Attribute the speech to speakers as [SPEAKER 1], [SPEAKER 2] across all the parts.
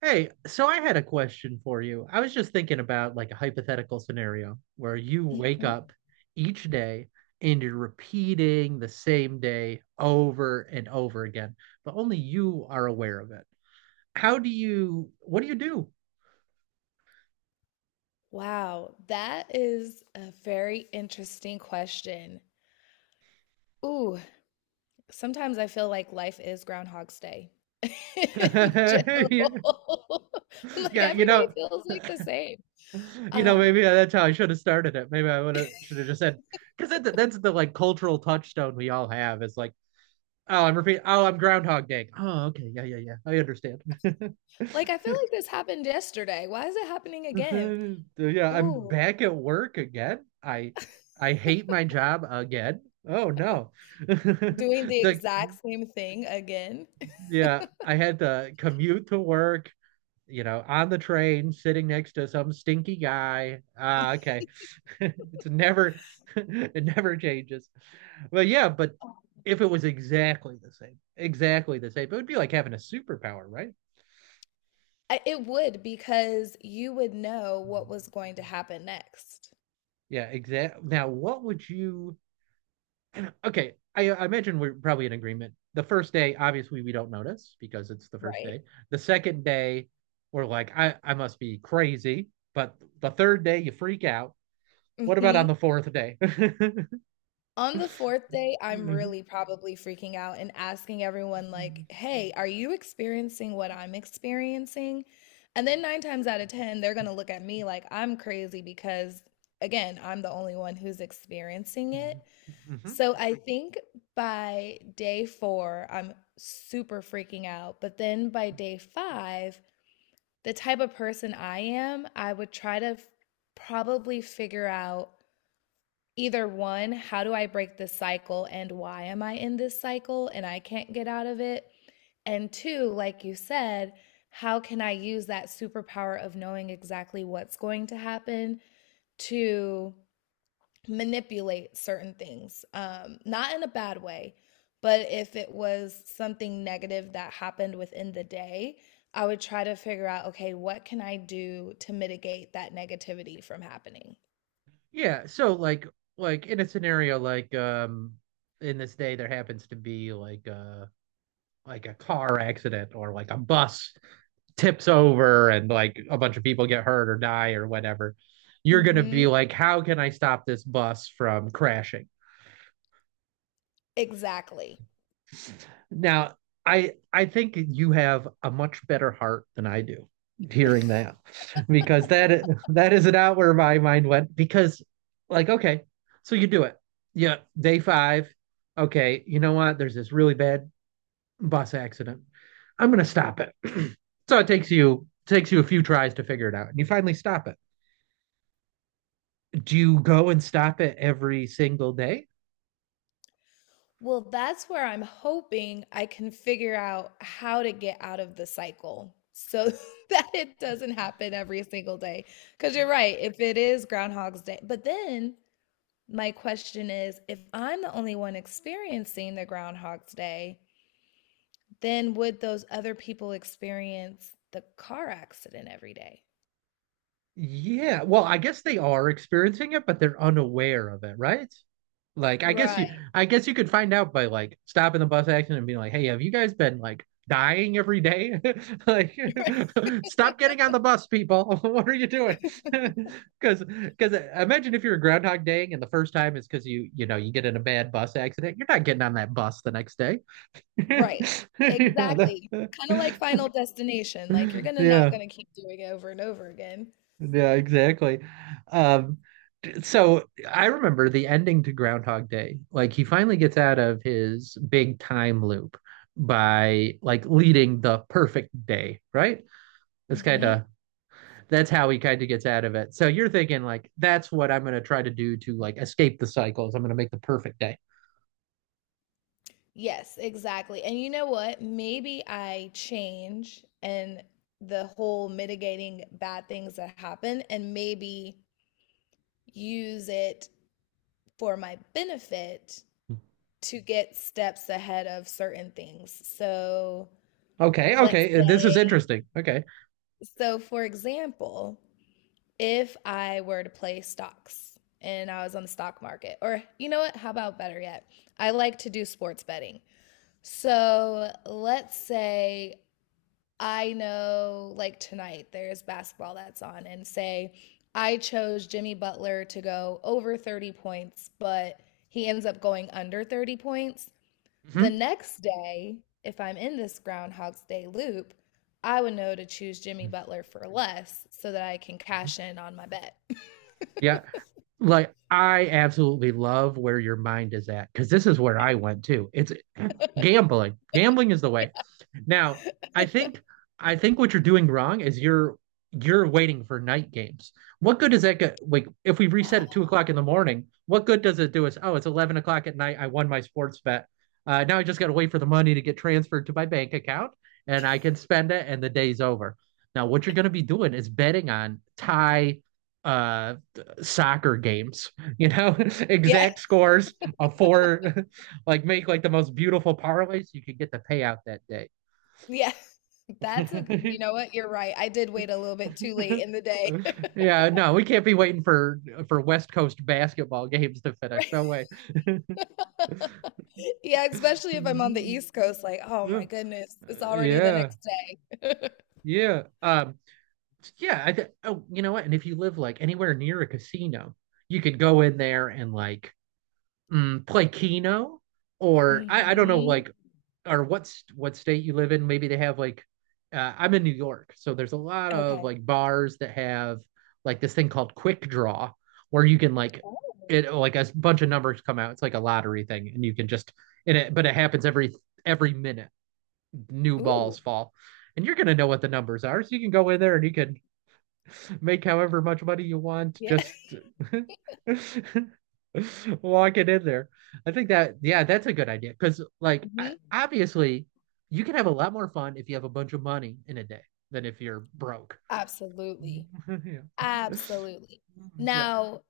[SPEAKER 1] Hey, so I had a question for you. I was just thinking about like a hypothetical scenario where you wake
[SPEAKER 2] Mhm.
[SPEAKER 1] up each day and you're repeating the same day over and over again, but only you are aware of it. How do you, what do you
[SPEAKER 2] Wow, that is a very interesting question. Ooh, sometimes I feel like life is Groundhog's Day in
[SPEAKER 1] do?
[SPEAKER 2] general. Like
[SPEAKER 1] Yeah, you
[SPEAKER 2] every day
[SPEAKER 1] know,
[SPEAKER 2] feels like the same. Um,
[SPEAKER 1] maybe that's how I should have started it. Maybe I would have should have just said, because that's the like cultural touchstone we all have is like, oh, I'm repeating, oh, I'm Groundhog Day. Oh, okay, yeah, yeah, yeah, I understand.
[SPEAKER 2] like I feel like this happened yesterday. Why is it happening again?
[SPEAKER 1] Yeah, I'm
[SPEAKER 2] Ooh,
[SPEAKER 1] back at work again. I hate my job again. Oh no.
[SPEAKER 2] doing the
[SPEAKER 1] The
[SPEAKER 2] exact same thing again.
[SPEAKER 1] yeah, I had to commute to work, you know, on the train, sitting next to some stinky guy. Ah, okay. It's never it never changes. But yeah, but if it was exactly the same, it would be like having a superpower, right?
[SPEAKER 2] I it would, because you would know what
[SPEAKER 1] Mhm.
[SPEAKER 2] was going to happen next,
[SPEAKER 1] Yeah, exact. Now, what would you okay, I imagine we're probably in agreement. The first day, obviously, we don't notice because it's the first
[SPEAKER 2] right?
[SPEAKER 1] day. The second day, we're like, I must be crazy. But the third day, you freak out. What about on
[SPEAKER 2] Mhm.
[SPEAKER 1] the fourth day?
[SPEAKER 2] On the 4th day, I'm
[SPEAKER 1] hmm.
[SPEAKER 2] really probably freaking out and asking everyone like, "Hey, are you experiencing what I'm experiencing?" And then 9 times out of 10, they're going to look at me like I'm crazy, because again, I'm the only one who's experiencing it. So I think by day 4, I'm super freaking out, but then by day 5, the type of person I am, I would try to probably figure out either one, how do I break this cycle, and why am I in this cycle and I can't get out of it? And two, like you said, how can I use that superpower of knowing exactly what's going to happen to manipulate certain things, not in a bad way, but if it was something negative that happened within the day, I would try to figure out, okay, what can I do to mitigate that negativity from happening?
[SPEAKER 1] Yeah, so like in a scenario like in this day there happens to be like a car accident or like a bus tips over and like a bunch of people get hurt or die or whatever, you're going to
[SPEAKER 2] Hmm.
[SPEAKER 1] be like, how can I stop this bus from crashing?
[SPEAKER 2] Exactly.
[SPEAKER 1] Now, I think you have a much better heart than I do hearing that because that is not where my mind went because like okay, so you do it, yeah, day 5, okay, you know what, there's this really bad bus accident, I'm going to stop it. so it takes you a few tries to figure it out and you finally stop it. Do you go and stop it every single day?
[SPEAKER 2] Well, that's where I'm hoping I can figure out how to get out of the cycle so that it doesn't happen every single day. Because you're right, if it is Groundhog's Day, but then my question is, if I'm the only one experiencing the Groundhog's Day, then would those other people experience the car accident every day?
[SPEAKER 1] Yeah. Well, I guess they are experiencing it, but they're unaware of it, right? Like,
[SPEAKER 2] Right,
[SPEAKER 1] I guess you could find out by like stopping the bus accident and being like, "Hey, have you guys been like dying every day? Like, stop getting on the bus, people. What are you doing?" Because, imagine if you're a Groundhog Day and the first time is because you know, you get in a bad bus accident, you're not getting on that bus the next day.
[SPEAKER 2] right.
[SPEAKER 1] Yeah.
[SPEAKER 2] Exactly.
[SPEAKER 1] That-
[SPEAKER 2] Kind of like Final Destination. Like you're gonna not
[SPEAKER 1] yeah.
[SPEAKER 2] gonna keep doing it over and over again.
[SPEAKER 1] Yeah, exactly. Um, so I remember the ending to Groundhog Day. Like he finally gets out of his big time loop by like leading the perfect day, right? It's kind
[SPEAKER 2] Hmm.
[SPEAKER 1] of that's how he kind of gets out of it. So you're thinking like that's what I'm going to try to do to like escape the cycles. I'm going to make the perfect day.
[SPEAKER 2] Yes, exactly. And you know what? Maybe I change and the whole mitigating bad things that happen, and maybe use it for my benefit to get steps ahead of certain things. So,
[SPEAKER 1] Okay,
[SPEAKER 2] let's
[SPEAKER 1] okay, this is
[SPEAKER 2] say,
[SPEAKER 1] interesting. Okay.
[SPEAKER 2] so for example, if I were to play stocks and I was on the stock market, or you know what, how about better yet? I like to do sports betting. So let's say I know, like tonight, there's basketball that's on, and say I chose Jimmy Butler to go over 30 points, but he ends up going under 30 points. The
[SPEAKER 1] Hmm.
[SPEAKER 2] next day, if I'm in this Groundhog's Day loop, I would know to choose Jimmy Butler for less so that I can cash in on my bet.
[SPEAKER 1] Yeah. Like I absolutely love where your mind is at because this is where I went to. It's gambling. Gambling is the way. Now, I think I think what you're doing wrong is you're waiting for night games. What good does that get? Like if we reset at 2 o'clock in the morning, what good does it do us? Oh, it's 11 o'clock at night. I won my sports bet. Now I just got to wait for the money to get transferred to my bank account, and I can spend it, and the day's over. Now, what you're going to be doing is betting on tie uh soccer games, you know,
[SPEAKER 2] Yeah,
[SPEAKER 1] exact scores of four, like make like the most beautiful parlays you could get the payout that day.
[SPEAKER 2] yeah. That's a, you know what? You're right. I did wait a little bit too late in the day.
[SPEAKER 1] Yeah, no, we can't be waiting for West Coast basketball games to finish.
[SPEAKER 2] Right.
[SPEAKER 1] No way.
[SPEAKER 2] Yeah, especially if I'm on the East Coast, like, oh
[SPEAKER 1] Yeah,
[SPEAKER 2] my goodness, it's already the
[SPEAKER 1] yeah,
[SPEAKER 2] next day.
[SPEAKER 1] yeah. Yeah. I th oh, you know what? And if you live like anywhere near a casino, you could go in there and like play Keno or I don't know
[SPEAKER 2] Hmm.
[SPEAKER 1] like or what's what state you live in. Maybe they have like I'm in New York, so there's a lot of
[SPEAKER 2] Okay.
[SPEAKER 1] like bars that have like this thing called Quick Draw where you can like
[SPEAKER 2] Oh.
[SPEAKER 1] it like a bunch of numbers come out. It's like a lottery thing, and you can just and it but it happens every minute. New balls
[SPEAKER 2] Ooh.
[SPEAKER 1] fall, and you're gonna know what the numbers are, so you can go in there and you can make however much money you want.
[SPEAKER 2] Yeah.
[SPEAKER 1] Just walk it in there. I think that, yeah, that's a good idea. Because, like, I,
[SPEAKER 2] Hmm.
[SPEAKER 1] obviously, you can have a lot more fun if you have a bunch of money in a day than if you're broke.
[SPEAKER 2] Absolutely. Absolutely.
[SPEAKER 1] Yeah.
[SPEAKER 2] Now,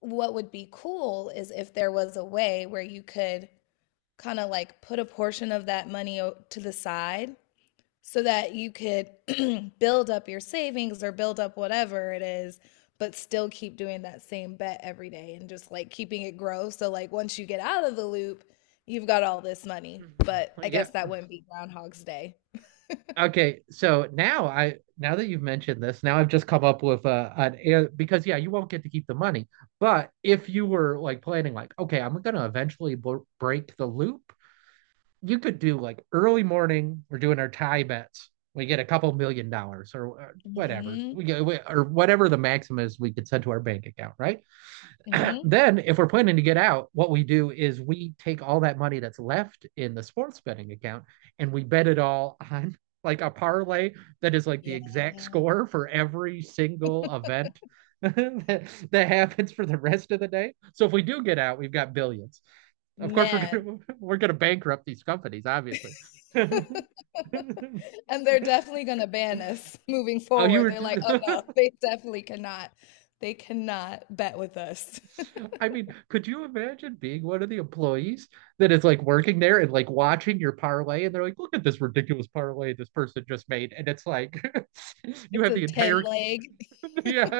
[SPEAKER 2] what would be cool is if there was a way where you could kind of like put a portion of that money to the side so that you could build up your savings or build up whatever it is, but still keep doing that same bet every day and just like keeping it grow. So, like, once you get out of the loop, you've got all this money.
[SPEAKER 1] Yeah.
[SPEAKER 2] But I guess that
[SPEAKER 1] Yeah.
[SPEAKER 2] wouldn't be Groundhog's Day.
[SPEAKER 1] Okay. So now that you've mentioned this, now I've just come up with an air because yeah, you won't get to keep the money. But if you were like planning like, okay, I'm gonna eventually b break the loop, you could do like early morning. We're doing our tie bets. We get a couple $1 million or whatever
[SPEAKER 2] Mhm,
[SPEAKER 1] we get, or whatever the maximum is we could send to our bank account, right?
[SPEAKER 2] mhm.
[SPEAKER 1] then, if we're planning to get out, what we do is we take all that money that's left in the sports betting account and we bet it all on like a parlay that is like the
[SPEAKER 2] Yeah.
[SPEAKER 1] exact score for every single event that, that happens for the rest of the day. So if we do get out, we've got billions. Of course, we're
[SPEAKER 2] Man.
[SPEAKER 1] gonna we're gonna bankrupt these companies, obviously. oh,
[SPEAKER 2] And they're definitely going to ban us moving
[SPEAKER 1] you
[SPEAKER 2] forward.
[SPEAKER 1] were.
[SPEAKER 2] They're like, "Oh no, they definitely cannot. They cannot bet with us."
[SPEAKER 1] I mean, could you imagine being one of the employees that is like working there and like watching your parlay, and they're like, "Look at this ridiculous parlay this person just made," and it's like, you
[SPEAKER 2] It's
[SPEAKER 1] have
[SPEAKER 2] a
[SPEAKER 1] the
[SPEAKER 2] 10
[SPEAKER 1] entire
[SPEAKER 2] leg.
[SPEAKER 1] yeah,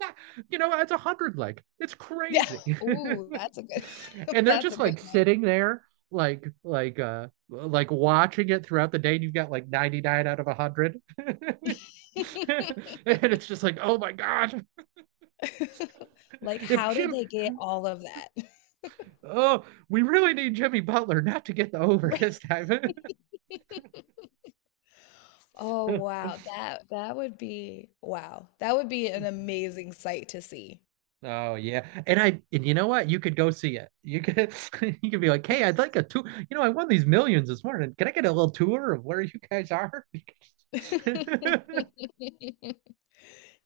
[SPEAKER 1] yeah, you know, it's a hundred leg. It's
[SPEAKER 2] Yeah.
[SPEAKER 1] crazy,
[SPEAKER 2] Ooh, that's a good
[SPEAKER 1] and they're
[SPEAKER 2] that's a
[SPEAKER 1] just
[SPEAKER 2] good
[SPEAKER 1] like
[SPEAKER 2] one.
[SPEAKER 1] sitting there like watching it throughout the day and you've got like 99 out of 100, and it's just like, oh my God,
[SPEAKER 2] Like,
[SPEAKER 1] if
[SPEAKER 2] how did
[SPEAKER 1] Jim,
[SPEAKER 2] they get all of that?
[SPEAKER 1] oh, we really need Jimmy Butler not to get the over this time.
[SPEAKER 2] Oh,
[SPEAKER 1] oh
[SPEAKER 2] wow. That that would be wow. That would be an amazing sight to see.
[SPEAKER 1] yeah, and I, and you know what? You could go see it. You could, you could be like, hey, I'd like a tour. You know, I won these millions this morning. Can I get a little tour of where you guys are?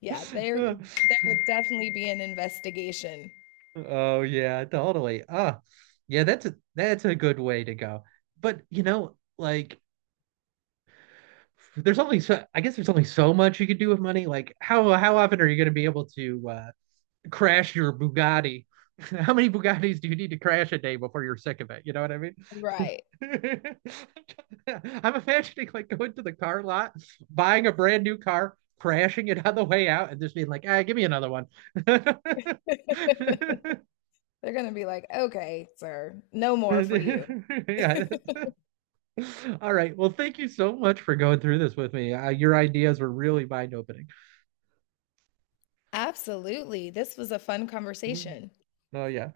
[SPEAKER 2] Yeah, there would definitely be an investigation.
[SPEAKER 1] oh yeah, totally. Ah, oh, yeah, that's a good way to go. But you know, like there's only so I guess there's only so much you could do with money. Like how often are you going to be able to crash your Bugatti? How many Bugattis do you need to crash a day before you're sick of it? You know what I mean?
[SPEAKER 2] Right.
[SPEAKER 1] I'm imagining like going to the car lot, buying a brand new car, crashing it on the way out, and just being like, "Ah, give me another one."
[SPEAKER 2] They're
[SPEAKER 1] Yeah.
[SPEAKER 2] gonna be like, okay, sir, no more for you.
[SPEAKER 1] That's- all right. Well, thank you so much for going through this with me. Your ideas were really mind-opening.
[SPEAKER 2] Absolutely. This was a fun conversation.
[SPEAKER 1] Oh yeah.